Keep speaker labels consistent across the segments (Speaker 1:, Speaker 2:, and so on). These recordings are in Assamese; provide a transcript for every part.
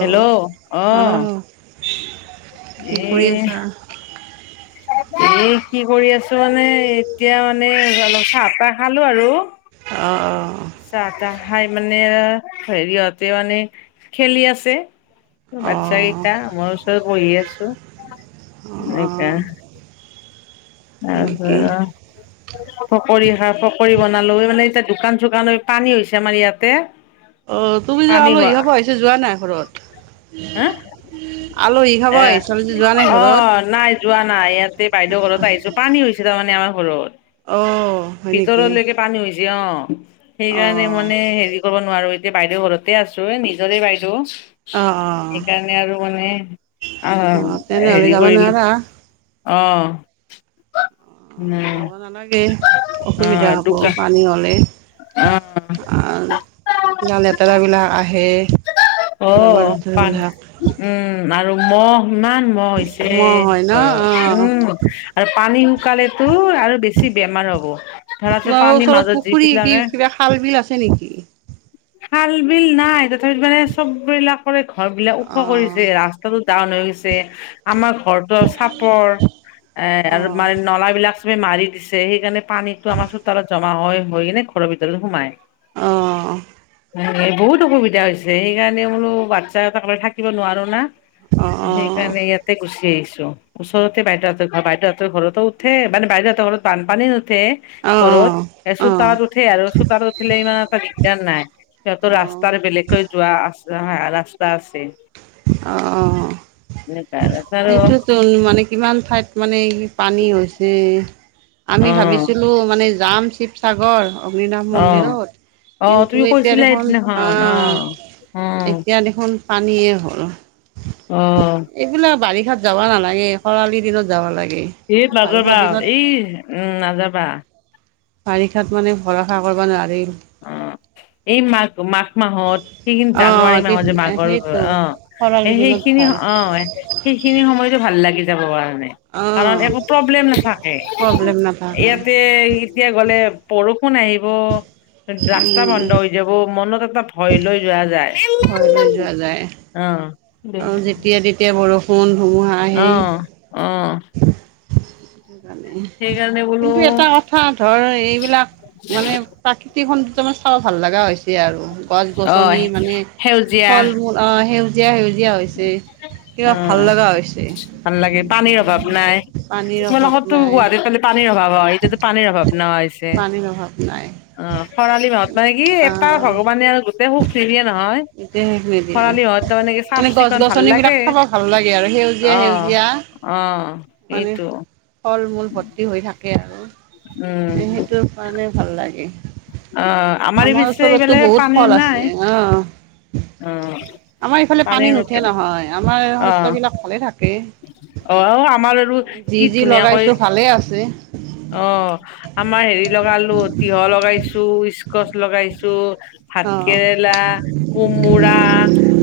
Speaker 1: হেল্ল' অ'।
Speaker 2: অহ
Speaker 1: এ
Speaker 2: কি কৰি আছা?
Speaker 1: এ কি কৰি আছো মানে এতিয়া মানে অলপ চাহ তাহ খালো আৰু।
Speaker 2: অ'অ'।
Speaker 1: চাহ তাহ খাই মানে হেৰিহতে মানে খেলি আছে।
Speaker 2: অ
Speaker 1: বাচ্ছা কেইটা মই ওচৰত বহি আছো এনেকা
Speaker 2: হয় নেকি
Speaker 1: তাৰপৰা পকৰি খা পকৰি বনালো এইফালে এতিয়া দোকান চোকান হৈ পানী হৈছে আমাৰ ইয়াতে।
Speaker 2: অ' তুমি এ
Speaker 1: পানী
Speaker 2: আলহি
Speaker 1: হোৱা
Speaker 2: খাব আহিছা যোৱা নাই ঘৰত।
Speaker 1: হা
Speaker 2: আলহী খাব
Speaker 1: এ
Speaker 2: আহিছা যে যোৱা নাই ঘৰত
Speaker 1: অ' নাই যোৱা নাই ইয়াতে বাইদেউ ঘৰত আহিছো পানী হৈছে তাৰমানে আমাৰ ঘৰত।
Speaker 2: অ' হয় নেকি।
Speaker 1: ভিতৰলৈকে পানী হৈছে অ'
Speaker 2: অ
Speaker 1: সেইকাৰণে মানে হেৰি কৰিব নোৱাৰো। এ বাইদেউ ঘৰতে আছো এ নিজৰে বাইদেউ।
Speaker 2: অ'অ'।
Speaker 1: সেইকাৰণে আৰু মানে আ
Speaker 2: অ তেনেহ'লে
Speaker 1: হেৰি
Speaker 2: যাব
Speaker 1: কৰিলো।
Speaker 2: নোৱাৰা
Speaker 1: অ। উম
Speaker 2: যাব নালাগে
Speaker 1: অ
Speaker 2: অসুবিধা হ'ব
Speaker 1: দোকা
Speaker 2: পানী হ'লে।
Speaker 1: অ
Speaker 2: আ গা লেটেৰা বিলাক আহে।
Speaker 1: অ
Speaker 2: জাবৰ
Speaker 1: পান
Speaker 2: জোথৰবিলাক
Speaker 1: উম আৰু মহ ইমান মহ হৈছে
Speaker 2: মহ হয় ন অ
Speaker 1: ঘৰত, উম। আৰু পানী শুকালে তো আৰু বেছি বেমাৰ হ'ব। ঘৰতে
Speaker 2: তোমাৰ
Speaker 1: পানী
Speaker 2: ওচৰত
Speaker 1: মাজত
Speaker 2: পুখুৰী কি
Speaker 1: যিবিলাকে।
Speaker 2: কিবা খাল বিল আছে নেকি
Speaker 1: খাল বিল নাই তথাপি মানে চব বিলাক। চবৰে ঘৰ বিলাক ওখ কৰিছে ৰাস্তাটো ডাউন হৈ গৈছে। আমাৰ ঘৰতো চাপৰ এ আৰু
Speaker 2: অ
Speaker 1: মানে নলাবিলাক চবে মাৰি দিছে, সেইকাৰণে পানীতো আমাৰ চোতালত জমাহৈ হৈ কিনে ঘৰৰ ভিতৰতে সোমাই।
Speaker 2: অহ।
Speaker 1: এ বহুত অসুবিধা হৈছে সেইকাৰণে বোলো বাচ্ছা কেইতাকলৈ থাকিব নোৱাৰোঁ না।
Speaker 2: অ', অ',
Speaker 1: সেইকাৰনে ইয়াতে গুচি আহিছো। ওচৰতে বাইদেউহঁতৰ ঘৰ, বাইদেউহঁতৰ ঘৰতো উঠে, মানে বাইদেউহঁতৰ ঘৰত বানপানী নু ঠে ঘৰত,
Speaker 2: অ',
Speaker 1: এ
Speaker 2: অ',
Speaker 1: চোতালত উঠে আৰু চোতালত উঠিলে ইমান এটা দিগদাৰ নাই। সিহঁতৰ
Speaker 2: অ',
Speaker 1: ৰাস্তাৰ বেলেগ কৈ যোৱা হয় ৰাস্তা আছে।
Speaker 2: অহ
Speaker 1: এনেকুৱা আৰু
Speaker 2: সেইটোৱেতো। [inaudible] মানে কিমান ঠাইত মানে পানী হৈছে। আমি
Speaker 1: অ
Speaker 2: ভাবিছিলো মানে যাম শিৱসাগৰ অগ্নিনাভ
Speaker 1: অ
Speaker 2: মন্দিৰত।
Speaker 1: অ
Speaker 2: কিন্তু
Speaker 1: তুমি
Speaker 2: এতিয়া
Speaker 1: কৈছিলা
Speaker 2: দেখোন আ
Speaker 1: সেইদিনাখন অ অ
Speaker 2: এতিয়া দেখোন পানীয়ে হ'ল।
Speaker 1: অহ।
Speaker 2: এইবিলাক বাৰিষাত যাব নালাগে। খৰালিৰ দিনত যাব লাগে।
Speaker 1: এই
Speaker 2: মানে বাৰিষাৰ
Speaker 1: নাজাবা,
Speaker 2: দিনত
Speaker 1: এই উম নাযাবা।
Speaker 2: বাৰিষাত মানে ভৰষা কৰিব নোৱাৰি।
Speaker 1: অ এই মাঘ মাঘ মাহত সেইখিনি
Speaker 2: অ',
Speaker 1: জানুৱাৰী মাহত যে মাঘৰ
Speaker 2: সেইটো
Speaker 1: অ
Speaker 2: খৰালি দিনত
Speaker 1: সেইখিনি
Speaker 2: ভাল
Speaker 1: অ, সেইখিনি সময়তো ভাল লাগি যাব কাৰণে। কাৰণ
Speaker 2: অ',
Speaker 1: একো প্ৰব্লেম নাথাকে,
Speaker 2: প্ৰব্লেম নাথাকে
Speaker 1: ইয়াতে এতিয়া গ'লে বৰষুণ আহিব। ৰাস্তা
Speaker 2: উম,
Speaker 1: বন্ধ হৈ যাব, মনত এটা ভয় লৈ যোৱা যায়।
Speaker 2: ভই কৰি যোৱা যায়।
Speaker 1: অ।
Speaker 2: আৰু যেতিয়া তেতিয়া বৰষুণ ধুমুহা
Speaker 1: অ
Speaker 2: আহে
Speaker 1: অ।
Speaker 2: [unintelligible] আমি,
Speaker 1: সেইকাৰণে বোলো
Speaker 2: কিন্তু এটা কথা ধৰ এইবিলাক মানে প্ৰাকৃতিক সৌন্দৰ্য মানে চাব ভাল লগা হৈছে আৰু গছ
Speaker 1: অ
Speaker 2: গছনি মানে
Speaker 1: সেউজীয়া
Speaker 2: ফল মূল অ সেউজীয়া সেউজী জিয়া হৈছে, কিবা
Speaker 1: অ
Speaker 2: ভাল লগা হৈছে।
Speaker 1: ভাল
Speaker 2: পানী ৰ
Speaker 1: লগতো গুৱাহাটী খালি পানীৰ অভাৱ হয়। এতিয়াতো পানীৰ অভাৱ নাই।
Speaker 2: পানীৰ অভাৱ না
Speaker 1: অঁ খৰালি মাহত মানে কি এটা
Speaker 2: আহ
Speaker 1: ভগৱানে আৰু গোটেই সুখ নিৱিয়ে নহয়।
Speaker 2: সুখ নিদিয়ে।
Speaker 1: খৰালি মাহত তাৰমানে কি চাফ
Speaker 2: তেনেকোৱা গছ
Speaker 1: চিকুণ ভাল
Speaker 2: গছনিবিলাক
Speaker 1: লাগে
Speaker 2: চাব ভাল লাগে আৰু সেউজীয়া
Speaker 1: অ',
Speaker 2: সেউজীয়া।
Speaker 1: অ',
Speaker 2: মানে
Speaker 1: এইটো
Speaker 2: ফল মূল ভৰ্তি হৈ থাকে আৰু
Speaker 1: উম,
Speaker 2: সেইটো কাৰণে ভাল লাগে।
Speaker 1: অ',
Speaker 2: আমাৰ
Speaker 1: পিছে এইফালে
Speaker 2: ওচৰতো বহুত
Speaker 1: পানীৰ
Speaker 2: ফল
Speaker 1: নাই
Speaker 2: আছে। আহ
Speaker 1: অ',
Speaker 2: আমাৰ এইফালে পানী
Speaker 1: পানীৰ
Speaker 2: নুঠে নহয়। আমাৰ
Speaker 1: অ',
Speaker 2: শস্যবিলাক ভালে থাকে।
Speaker 1: অ', আমাৰ আৰু
Speaker 2: যি
Speaker 1: কি
Speaker 2: যি
Speaker 1: ধুনীয়াকৈ
Speaker 2: লগাইছোঁ ভালে আছে।
Speaker 1: অ আমাৰ হেৰি লগালোঁ। তিয়হ লগাইছোঁ স্কচ লগাইছোঁ।
Speaker 2: অ
Speaker 1: ভাতকেৰেলা, কোমোৰা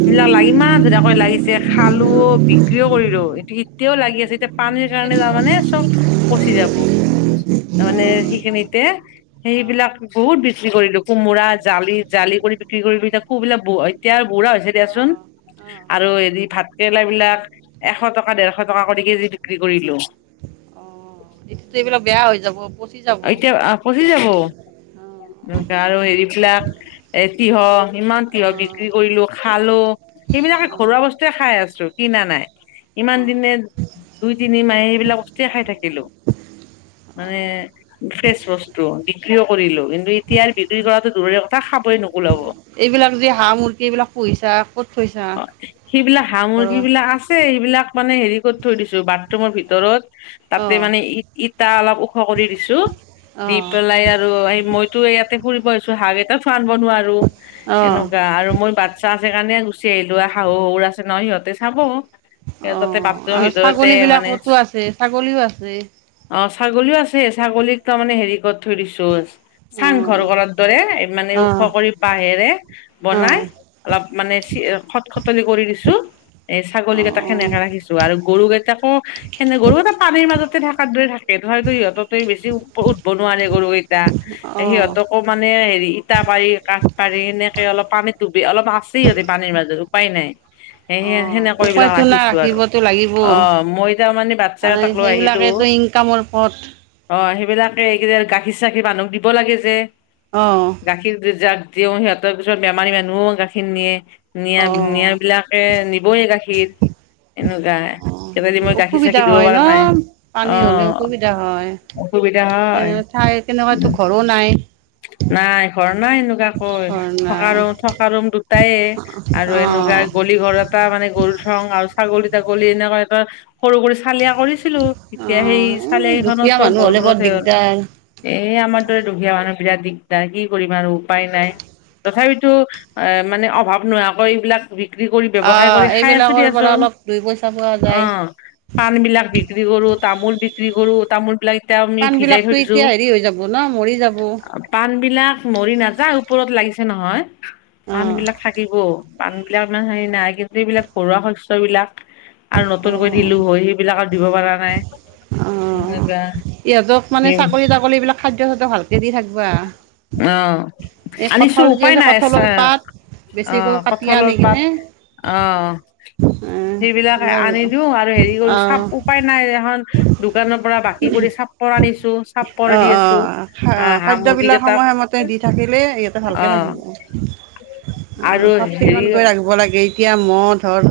Speaker 1: সেইবিলাক ইমান ধুনীয়াকৈ লাগিছে খালোও বিক্ৰীও কৰিলোঁ, এইটো এতিয়াও লাগি আছে। এতিয়া পানীৰ কাৰণে
Speaker 2: এতিয়াতো
Speaker 1: তাৰমানে চব পচি যাব।
Speaker 2: অ
Speaker 1: তাৰমানে সেইখিনিতে
Speaker 2: অ
Speaker 1: সেইবিলাক বহুত বিক্ৰী কৰিলোঁ। কোমোৰা জালি, জালি কৰি বিক্ৰী কৰিলোঁ। কো বিলাক ব হয়। এতিয়া আৰু বুঢ়া হৈছে
Speaker 2: অ অ
Speaker 1: দিয়াচোন।
Speaker 2: অ',
Speaker 1: আৰু হেৰি ভাত কেৰেলা বিলাক এশ টকা দেৰশ টকা কৰি কেজি বিক্ৰী কৰিলোঁ।
Speaker 2: গোটেই বিলাক বেয়া হৈ যাব। পচি যাব অ
Speaker 1: এতিয়া পচি যাব এনেকে আৰু হেৰিবিলাক এ তিঁহ ইমান তিয়ঁহ
Speaker 2: অ
Speaker 1: বিক্ৰী কৰিলোঁ খালোঁ সেইবিলাকে ঘৰুৱা বস্তুয়ে খাই আছোঁ। কিনা নাই। ইমান
Speaker 2: অ অ
Speaker 1: দিনে দুই তিনি মাহে এইবিলাক বস্তু য়ে খাই থাকিলোঁ। মানে ফ্ৰেচ বস্তু বিক্ৰীও কৰিলোঁ কিন্তু এতিয়া বিক্ৰী কৰাতো দূৰৰে কথা খাবই নোকোলাব।
Speaker 2: এইবিলাক যে হাঁহ মুূৰ্গি এইবিলাক পুহিছা। কত থৈছা
Speaker 1: অ সেইবিলাক হাঁহ মুৰ্গী
Speaker 2: ঘৰত?
Speaker 1: বিলাক আছে এইবিলাক মানে, হেৰি কৰি থৈ দিছোঁ বাথৰুমৰ ভিতৰত।
Speaker 2: অ
Speaker 1: তাতে মানে ই ইটা অলপ ওখ কৰি দিছোঁ। দি পেলাই আৰু, এই মইতো ইয়াতে ফুৰিব আহিছোঁ, হাঁহ কেইটা ফাৰ্মত ভৰাই থলো।
Speaker 2: অ অ
Speaker 1: এনেকুৱা আৰু মই বা বাচ্ছা আছে কাৰণে গুচি আহিলোঁ। আৰু শাহু শহুৰ আছে নহ সিহঁতে চাব। তাতে
Speaker 2: অ',
Speaker 1: বাথৰুমৰ
Speaker 2: আৰু
Speaker 1: ভিতৰতে
Speaker 2: ছাগলী
Speaker 1: মানে।
Speaker 2: বিলাকতো আছে ছাগলীও আছে
Speaker 1: অ ছাগলীও আছে। ছাগলীক তাৰমানে হেৰি কৰত থৈ দিছোঁ চাং ঘৰ
Speaker 2: অ'।
Speaker 1: কৰাৰ দৰে মানে ওখ
Speaker 2: অ',
Speaker 1: কৰি বাঁহেৰে বনাই
Speaker 2: অ',
Speaker 1: অলপ মানে, চ খট খটলি কৰি দিছোঁ। এই ছাগলী কেইটাক
Speaker 2: অ',
Speaker 1: সেনেকে ৰাখিছোঁ, আৰু গৰু কেইটাকো এনে গৰু কেইটা পানীৰ মাজতে থকাৰ দৰে থাকে, তথাপিটো সিহঁতক বেছি উঠ উঠব নোৱাৰে গৰু কেইটা।
Speaker 2: অ',
Speaker 1: সিহঁতকো মানে হেৰি ইটা পাৰি কাঠপাৰি এনেকে অলপ পানীত ডুবি অলপ আছেই ইহঁতে পানীৰ মাজত। উপায় নাই। সে
Speaker 2: অ',
Speaker 1: সেনেকৈ কৰি পেলাই
Speaker 2: উপায়তো নাই
Speaker 1: আহিছোঁ আৰু
Speaker 2: ৰাখিবতো লাগিব।
Speaker 1: অ মই তাৰ মানে বাচ্ছাকেইটাক লৈ আহিলোঁ।
Speaker 2: কামৰ পথ
Speaker 1: অ সেইবিলাকে এইকেইদিন গাখীৰ চাখীৰ মানুহক দিব লাগে যে।
Speaker 2: অঁ
Speaker 1: গাখীৰ যাক দিওঁ সিহঁতৰ পিছত বেমাৰী মানুহো গাখীৰ নিয়ে। নিয়া
Speaker 2: অ'।
Speaker 1: নিয়া বিলাকে নিবই গাখীৰ। এনেকুৱা কেতিয়াদি মই
Speaker 2: অ
Speaker 1: গাখীৰ
Speaker 2: অসুবিধা
Speaker 1: চাখীৰ দিব
Speaker 2: হয় ন
Speaker 1: পৰা নাই অ
Speaker 2: পানী হলে অসুবিধা হয়।
Speaker 1: অসুবিধা হয়
Speaker 2: এই ঠাই তেনেকুৱাতো ঘৰো নাই।
Speaker 1: নাই ঘৰ নাই এনেকুৱা কৈ
Speaker 2: ঘৰ
Speaker 1: থকা
Speaker 2: নাই
Speaker 1: ৰুম থকা ৰুম দুটায়েই। আৰু এনেকুৱা
Speaker 2: অ'।
Speaker 1: গলি ঘৰত এটা মানে গৰু থং আৰু ছাগলী তাগলী এনেকুৱা এটা সৰু কৰি চালিয়া কৰি ছিলো এতিয়া সেই
Speaker 2: অ', এই দুখীয়া
Speaker 1: চালিয়াকেইখনতো
Speaker 2: মানুহ হ'লে বৰ
Speaker 1: বৰষুতহে
Speaker 2: দিগদাৰ।
Speaker 1: এ আমাৰ দৰে দুখীয়া মানুহ বিৰাট দিগদাৰ কি কৰিম আৰু উপায় নাই। তথাপিতো এ মানে অভাৱ নোহোৱাকৈ এইবিলাক বিক্ৰী কৰি ব্যৱসায়
Speaker 2: অ',
Speaker 1: কৰি খাই আছোঁ
Speaker 2: এইবিলাকৰ পৰা
Speaker 1: দিয়াচোন
Speaker 2: অলপ দুই পইচা পোৱা যায়।
Speaker 1: অ'। পাণ বিলাক বিক্ৰী কৰোঁ, তামোল বিক্ৰী কৰোঁ, তামোল বিলাক এতিয়া আমি
Speaker 2: পাণ
Speaker 1: ভিজাই থৈ
Speaker 2: বিলাকতো
Speaker 1: দিছো।
Speaker 2: এতিয়া হেৰি হৈ যাব ন মৰি যাব।
Speaker 1: পাণ বিলাক মৰি নাযায়, ওপৰত লাগিছে নহয়। পাণবিলাক থাকিব, পাণ বিলাক ইমান হেৰি নাই কিন্তু এইবিলাক ঘৰুৱা শস্যবিলাক আৰু
Speaker 2: অ
Speaker 1: নতুনকৈ দিলোঁ হয় সেইবিলাক আৰু দিব পৰা নাই।
Speaker 2: অ', ইহঁতক মানে চাগলী
Speaker 1: সেনেকুৱা
Speaker 2: তাগলী বিলাক খাদ্য চাদ্য ভালকে দি থাকবা।
Speaker 1: অ',
Speaker 2: এই কঁঠাল
Speaker 1: আনিছোঁ
Speaker 2: যি
Speaker 1: উপায়
Speaker 2: আছে
Speaker 1: নাই, চা
Speaker 2: কঁঠালৰ পাত বেছিকৈ
Speaker 1: অ',
Speaker 2: কাটি আনি
Speaker 1: কঠালৰ পাত,
Speaker 2: কিনে
Speaker 1: অ'। সেইবিলাক
Speaker 2: এইবিলাক
Speaker 1: আনি দিও আৰু হেৰি কৰো
Speaker 2: অ
Speaker 1: চাপ উপায় নাই এখন দোকানৰ পৰা বাকী কৰি চাপ চাপৰ আনিছোঁ, চাপৰ
Speaker 2: অ
Speaker 1: দি
Speaker 2: অ
Speaker 1: আছোঁ, হা হাঁহ মুৰ্গী
Speaker 2: খাদ্যবিলাক
Speaker 1: কেইটা
Speaker 2: সময়মতে দি থাকি দিলে ইহঁতে ভালকে থাকিব আৰু চাফ চিকুণকৈ ৰাখব লাগে। এতিয়া মও ধৰ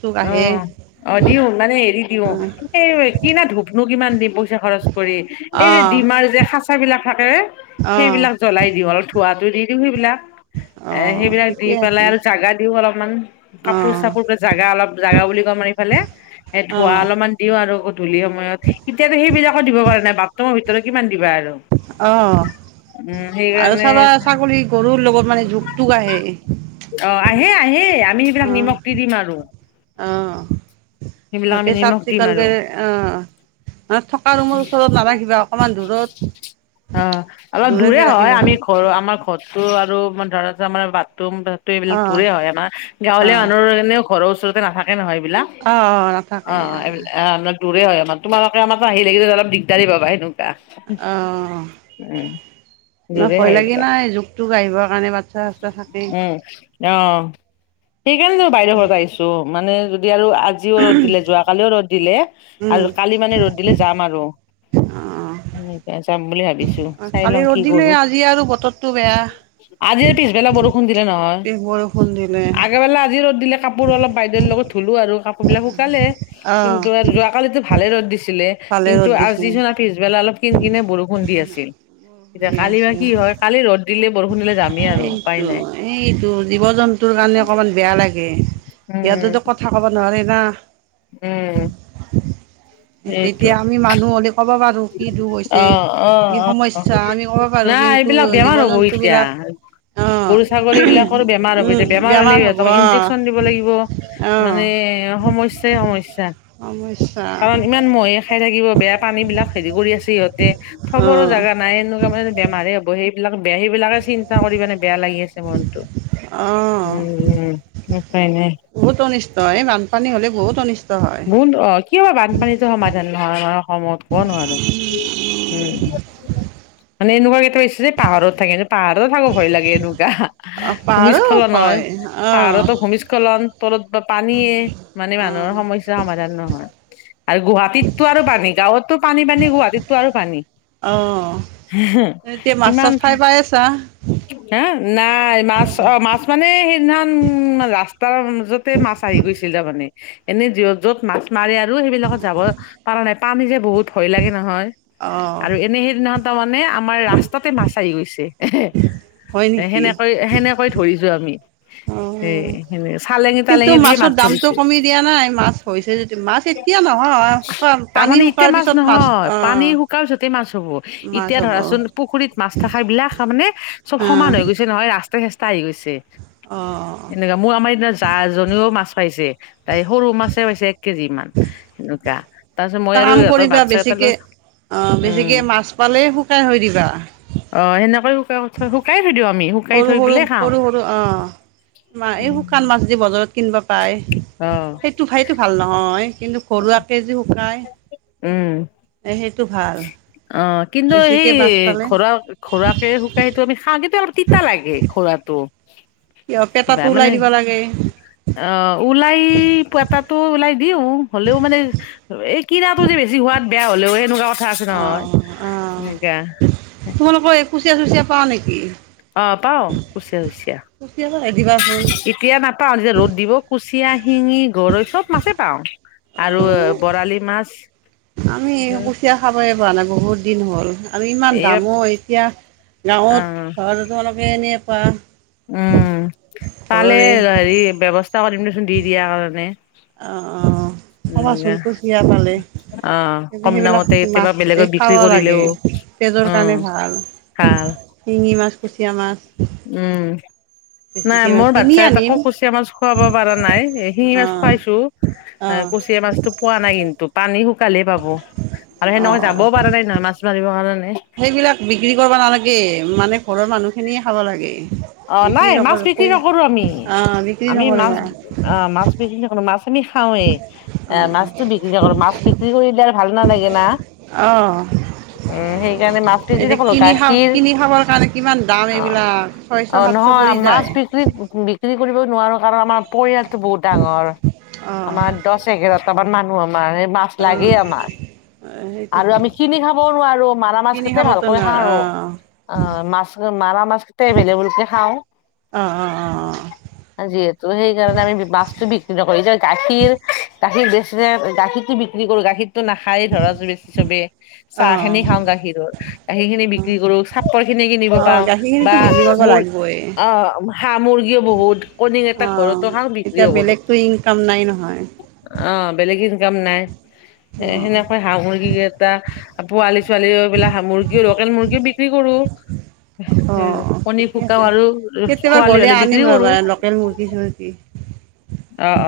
Speaker 2: চোক আহে
Speaker 1: অ', অ', দিওঁ মানে হেৰি দিওঁ।
Speaker 2: অ
Speaker 1: এই কিনা ধূপনো কিমান দিম পইচা খৰচ কৰি এই যে ডিমাৰ
Speaker 2: অ
Speaker 1: যে সাচ সেইবিলাক থাকে,
Speaker 2: অ
Speaker 1: সেইবিলাক জ্বলাই দিওঁ, অলপ ধোৱাতো দি দিওঁ সেইবিলাক।
Speaker 2: অ
Speaker 1: এ সেইবিলাক দি
Speaker 2: ঠিকে
Speaker 1: পেলাই
Speaker 2: আছে
Speaker 1: আৰু জাগা দিও অলপমান,
Speaker 2: অ
Speaker 1: কাপোৰ চাপোৰ জাগা অলপ গা বুলি কই আমাৰ এইফালে, এ ধোঁৱা
Speaker 2: অ
Speaker 1: অলপমান দিওঁ আৰু। গধূলি সময়ত, এতিয়াতো সেইবিলাকো দিব পৰা নাই বাথৰুমৰ ভিতৰত কিমান দিবা আৰু।
Speaker 2: অ',
Speaker 1: উম
Speaker 2: আৰু
Speaker 1: সেইকাৰণে
Speaker 2: চাবা ছাগলী গৰুৰ লগত মানে জোক তোক আহে।
Speaker 1: অ', আহে আহেই, আমি সেইবিলাক
Speaker 2: অ',
Speaker 1: নিমখ দি দিম আৰু
Speaker 2: অ'।
Speaker 1: সেইবিলাক আমি
Speaker 2: ভালকে চাফ
Speaker 1: নিমখ দিম
Speaker 2: চিকুণ
Speaker 1: আৰু
Speaker 2: কৰি অ'। মানে থকা ৰুমৰ ওচৰত নাৰাখিবা, অকণমান দূৰত
Speaker 1: অ', অলপ দূৰে
Speaker 2: দূৰকে
Speaker 1: হয়,
Speaker 2: ৰাখিবা
Speaker 1: আমি ঘৰ আমাৰ ঘৰতো আৰু ধৰা আমাৰ বাথৰুম ত এইবিলাক
Speaker 2: অ',
Speaker 1: দূৰে হয় আমাৰ, গাঁৱলীয়া
Speaker 2: অ',
Speaker 1: মানুহৰ এনেও ঘৰৰ ওচৰতে নাথাকে নহয় এইবিলাক।
Speaker 2: অ', অ'। নাথাকে
Speaker 1: অ', অ', এইবিলা অ', দূৰে হয় আমাৰ, তোমালোকে আমাৰ তাত আহি থাকিলে অলপ দিগদাৰী পাবা, সেইটো তাত উম।
Speaker 2: না
Speaker 1: দূৰে
Speaker 2: ভয়
Speaker 1: হয়
Speaker 2: লাগে না,
Speaker 1: এইবিলাক
Speaker 2: জোক টোক আহিবৰ কাৰণে, বাচ্ছা চাচ্ছা থাকেই।
Speaker 1: উম, অ', সেইকাৰণে বাইদেউৰ ঘৰত আহিছোঁ মানে যদি আৰু আজিও ৰ'দ দিলে, যোৱা কালিও ৰ'দ দিলে আৰু
Speaker 2: উম,
Speaker 1: কা কালি মানে ৰ'দ দিলে যাম আৰু
Speaker 2: অ',
Speaker 1: যাম বুলি ভাবিছোঁ।
Speaker 2: কালি ৰ'দ দিলে আজি আৰু বতৰটো বেয়া।
Speaker 1: আজিও পিছবেলা বৰষুণ দিলে নহয়,
Speaker 2: বৰষুণ দিলে
Speaker 1: আগাবেলা আজিৰ ৰ'দ দিলে কাপ কাপোৰ অলপ বাইদেউৰ লগত ধুলোঁ আৰু কাপোৰ বিলাক শুকালে
Speaker 2: অ',
Speaker 1: কিন্তু আৰু যোৱাকালিতো ভালে ৰ'দ দিছিলে।
Speaker 2: ভালে
Speaker 1: কিন্তু
Speaker 2: ৰ'দ দিছে
Speaker 1: আজি চোন আৰু পিছবেলা অলপ কিন কিনে বৰষুণ দি আছিল, এতিয়া কালি বা কি হয়, কালি ৰ'দ দিলে বৰষুণ দিলে যামেই আৰু উপায়
Speaker 2: এইটো,
Speaker 1: নাই
Speaker 2: এইটো জীৱ জন্তুৰ কাৰণে অকণমান বেয়া লাগে।
Speaker 1: উম
Speaker 2: ইহঁতেতো কথা ক'ব নোৱাৰি না।
Speaker 1: উম সেইটো
Speaker 2: এতিয়া আমি মানুহ হ'লে ক'ব পাৰোঁ কি দুখ
Speaker 1: অ
Speaker 2: হৈছে,
Speaker 1: অ
Speaker 2: কি
Speaker 1: অ
Speaker 2: সমস্যা আমি ক'ব পাৰো।
Speaker 1: নাই
Speaker 2: কিন্তু
Speaker 1: এইবিলাক বেমাৰ
Speaker 2: জীৱ
Speaker 1: হ'ব
Speaker 2: জন্তু
Speaker 1: এতিয়া। [unintelligible] গৰু ছাগলী বিলাকৰ বেমাৰ হ'ব
Speaker 2: উম
Speaker 1: এতিয়া, বেমাৰ হলে
Speaker 2: হ'ব
Speaker 1: সিহঁতক
Speaker 2: অঁ
Speaker 1: ইনজেকশ্যন দিব লাগিব।
Speaker 2: অঁ
Speaker 1: মানে সমস্যাই সমস্যা।
Speaker 2: সমস্যা
Speaker 1: কাৰণ ইমান মহে খাই থাকিব বেয়া পানী বিলাক হেৰি কৰি আছে সিহঁতে, থবৰো
Speaker 2: অঁ
Speaker 1: জাগা নাই, এনেকুৱা মানে বেমাৰ হ'ব সেই এইবিলাক বেয়া। সেইবিলাকে চিন্তা কৰি মানে বেয়া লাগি আছে মনটো।
Speaker 2: অঁ
Speaker 1: উম, উম। উপাই নাই।
Speaker 2: বহুত অনিষ্ট, এই বানপানী হ'লে বহুত অনিষ্ট। হয়।
Speaker 1: বহুত অ, কিয়বা বানপানীতো সমাধান নহয় বাৰু। সময়ত কোন হয়নো। উম। মানে এনেকুৱাকে থৈছে যে পাহাৰত থাকে, পাহাৰতো থাকো ভয় লাগে এনেকুৱা।
Speaker 2: অঁ পাহাৰো
Speaker 1: ভূমিস্খলন হয়,
Speaker 2: অঁ
Speaker 1: পাহাৰতো ভূমিস্খলন। তলত বা পানীয়ে। মানে
Speaker 2: অঁ
Speaker 1: মানুহৰ সমস্যা সমাধান নহয়। আৰু গু টীতটো আৰু পানী। গাঁৱতটো পানী পানী গুৱাহাটীতটো আৰু পানী।
Speaker 2: অ।
Speaker 1: হুহুম, ইমান থা
Speaker 2: পাইছা?
Speaker 1: হা নাই মাছ অ মাছ মানে সেইদিনাখন ৰাস্ত তাৰ মাজতে মাছ আহি গৈছিল তাৰমানে। এনে য'ত য'ত মাছ মাৰে আৰু সেইবিলাকত যাব পৰা নাই, পানী যে বহুত ভয় লাগে নহয়।
Speaker 2: অঁ
Speaker 1: আৰু এনে সেই দিনত ত মানে আমাৰ ৰাস্তাতে মাছ আহি গৈছে।
Speaker 2: হয়
Speaker 1: এ
Speaker 2: নেকি
Speaker 1: সেনেকৈ সেনেকৈ ধৰিছো আমি। এ
Speaker 2: উম,
Speaker 1: সেনে চালেঙি
Speaker 2: কিন্তু
Speaker 1: তালেঙি দিয়ে মাছ
Speaker 2: মাছৰ দামতটো
Speaker 1: ধৰিছে
Speaker 2: কমি দিয়া নাই মাছ হৈছে যদি মাছ তেতিয়া নহয়। শুকান
Speaker 1: তাৰমানে
Speaker 2: পানী
Speaker 1: এতিয়া
Speaker 2: শুকোৱাৰ পিছত মাছ
Speaker 1: নহয়
Speaker 2: অ'
Speaker 1: [unintelligible] মাছ হ'ব।
Speaker 2: মাছ
Speaker 1: এতিয়া
Speaker 2: হ'ব অ
Speaker 1: ধৰাচোন পুখুৰীত মাছ থকা বিলাক মানে চব সমান হৈ গৈছে। নহয় ৰাস্তা চাস্তা আহি গৈছে।
Speaker 2: অ।
Speaker 1: এনেকা। মোৰ আমাৰ এনা জা জনীও মাছ পাইছে, তাই সৰু মাছে পাইছে এক কেজি মান। এনেকা।
Speaker 2: এটা কাম কৰিবা বেছিকে, অ
Speaker 1: উম
Speaker 2: বেছিকে মাছ পালে শুকাই হৈ দিবা।
Speaker 1: অ, সেনেকৈ শুকাই শুকাই থৈ দিওঁ আমি। শুকাই
Speaker 2: সৰু
Speaker 1: থৈ
Speaker 2: সৰু,
Speaker 1: পেলাই খাওঁ
Speaker 2: সৰু সৰু অ। এই শুকান মাছ যে বজাৰত কিনবা পায়।
Speaker 1: অ
Speaker 2: সেইটো ফাইটো ভাল নহয়, কিন্তু ঘৰুৱাকেই যে শুকাই।
Speaker 1: উম
Speaker 2: এ সেইটো ভাল।
Speaker 1: অ। কিন্তু
Speaker 2: বেছিকে
Speaker 1: সেই
Speaker 2: মাছ পালে
Speaker 1: ঘৰুৱা ঘৰুৱাকে সেইটো আমি খাওঁ কেতিয়াবা তিতা লাগে ঘৰুটো।
Speaker 2: কিয় পেটাতো ওলাই দিব লাগে।
Speaker 1: অ ওলাই পেতাটো ওলাই দিওঁ। হ'লেও মানে এই কিনাটো যে বেছি হোৱাত বেয়া হলেও এনেকুৱা
Speaker 2: অ, অ। তোমালোকৰ এ কুচিয়া চুচিয়া পোৱা নেকি?
Speaker 1: অ পাওঁ কুচিয়া চুচিয়া।
Speaker 2: কুচিয়াটো আনি দিবাচোন।
Speaker 1: এতিয়া নাপাওঁ যে ৰ'দ দিব কুচিয়া, শিঙি, গৰৈ চব মাছেই পাওঁ। আৰু
Speaker 2: অ'
Speaker 1: বৰালি মাছ
Speaker 2: আমি কুচিয়া খাবই পোৱা নাই বহুত দিন হ'ল আমি ইমান
Speaker 1: এই অ
Speaker 2: দামো এতিয়া গাঁৱত [unintelligible] [unintelligible] [unintelligible]
Speaker 1: উম পালে
Speaker 2: ঘৰৰে
Speaker 1: হেৰি ব্যৱস্থা কৰিম ৰেচন দি দিয়াৰ কাৰণে
Speaker 2: অ অ কবাচোন কুচিয়া পালে,
Speaker 1: অ কম
Speaker 2: সেইবিলাক
Speaker 1: দামতে কেতিয়াবা
Speaker 2: মাছ এই
Speaker 1: বেলেগত বিক্ৰী
Speaker 2: কাৱা লাগে।
Speaker 1: কৰিলেও
Speaker 2: তেজৰ
Speaker 1: উম
Speaker 2: কাৰণে ভাল
Speaker 1: [unintelligible]
Speaker 2: শিঙি মাছ, কুচিয়া মাছ
Speaker 1: উম নাই
Speaker 2: বেছিকে
Speaker 1: মোৰ
Speaker 2: কিনি
Speaker 1: বাচ্ছা কেইটাক
Speaker 2: আনিম
Speaker 1: কুচীয়া মাছ খুৱাব পাৰা নাই, শিঙি মাছ
Speaker 2: অ'
Speaker 1: খুৱাইছো।
Speaker 2: অ'
Speaker 1: কুচিয়া মাছ পোৱা নাই কিন্তু পানী শুকালেহে পাব আৰু
Speaker 2: অ'
Speaker 1: সেনেও যাব
Speaker 2: অ'
Speaker 1: পৰা নাই নহয় মাছ মাৰিব কাৰণে।
Speaker 2: সেইবিলাক বিক্ৰী কৰিব নালাগে, মানে ঘৰৰ মানুহ খিনিয়ে খাব লাগে।
Speaker 1: অ নাই
Speaker 2: বিক্ৰী
Speaker 1: মাছ বিক্ৰী
Speaker 2: নকৰিবা
Speaker 1: নকৰো আমি
Speaker 2: [unintelligible] আহ বিক্ৰী
Speaker 1: আমি মাছ
Speaker 2: নকৰিবা
Speaker 1: অ মাছ বিক্ৰী [unintelligible] [unintelligible] মাছ আমি
Speaker 2: অঁ
Speaker 1: খাওঁৱেই মাছতো বিক্ৰী কৰি থাকে মাছ বিক্ৰী কৰিলে ভাল নালাগে না
Speaker 2: অঁ
Speaker 1: উম সেইকাৰণে মাছ বিক্ৰী
Speaker 2: এতিয়া
Speaker 1: কৰোঁ
Speaker 2: কিনি খা
Speaker 1: গাখীৰ
Speaker 2: কিনি খাবৰ কাৰণে কিমান দাম
Speaker 1: অ
Speaker 2: এইবিলাক ছয়শ
Speaker 1: অ
Speaker 2: সাতশ
Speaker 1: নহয়
Speaker 2: পৰি
Speaker 1: মাছ
Speaker 2: যায়
Speaker 1: বিক্ৰী বি বিক্ৰী কৰিব নোৱাৰো কাৰণ আমাৰ পৰিয়ালটো বহুত ডাঙৰ
Speaker 2: অঁ
Speaker 1: আমাৰ দহ এঘাৰটা মান মানুহ আমাৰ এই মাছ
Speaker 2: অঁ
Speaker 1: লাগেই আমাৰ আৰু
Speaker 2: সেইটোতো
Speaker 1: আমি কিনি খাবও নোৱাৰো মাৰা
Speaker 2: কিনি
Speaker 1: মাছকেইটাকে
Speaker 2: খাবতো
Speaker 1: ভালকৈ
Speaker 2: ন
Speaker 1: খাওঁ আৰু
Speaker 2: অঁ
Speaker 1: অ মাছ মাৰা মাছ কেইটাই এভেইলেবলকে খাওঁ
Speaker 2: অঁ অঁ অঁ অঁ
Speaker 1: যিহেতু সেইকাৰণে আমি মাছটো বিক্ৰী নকৰিলো গাখীৰ গাখীৰ বেছি গাখীৰটো বি কি কৰো গাখীৰতো নাখায়, লৰা - ছোৱালীয়ে সবেই
Speaker 2: অঁ
Speaker 1: চাহ খিনি খাওঁ গাখীৰৰ। সেইখিনি
Speaker 2: অঁ
Speaker 1: বিক্ৰী কৰো চাপৰ খিনি কিনিব
Speaker 2: অঁ
Speaker 1: পাওঁ
Speaker 2: গাখীৰখিনিতো
Speaker 1: বা
Speaker 2: বিক্ৰী কৰিব
Speaker 1: মোৰ
Speaker 2: লাগিবই
Speaker 1: অ হাঁহ-মুৰ্গীও বহুত কণী এটা
Speaker 2: অঁ
Speaker 1: ঘৰতো খাওঁ
Speaker 2: এতিয়া
Speaker 1: বিক্ৰীও কৰো
Speaker 2: বেলেগতো ইনকাম নাই নহয়
Speaker 1: অ বেলেগ ইনকাম নাই এ
Speaker 2: অঁ
Speaker 1: সেনেকৈ হাঁহ মুৰ্গী কেইটা পোৱালি ছোৱালীবিলাক মুৰ্গীও লোকেল মুৰ্গীও বিক্ৰী কৰো
Speaker 2: অ'
Speaker 1: কণী
Speaker 2: ঠিকে
Speaker 1: [unintelligible]
Speaker 2: আছে
Speaker 1: আৰু
Speaker 2: কেতিয়াবা
Speaker 1: ছোৱালী
Speaker 2: গ'লে
Speaker 1: হ'লে
Speaker 2: আনিম
Speaker 1: বিক্ৰীও
Speaker 2: ৰ'বা
Speaker 1: কৰোঁ
Speaker 2: লোকেল মূৰ্গী - সুৰ্গী
Speaker 1: অ অ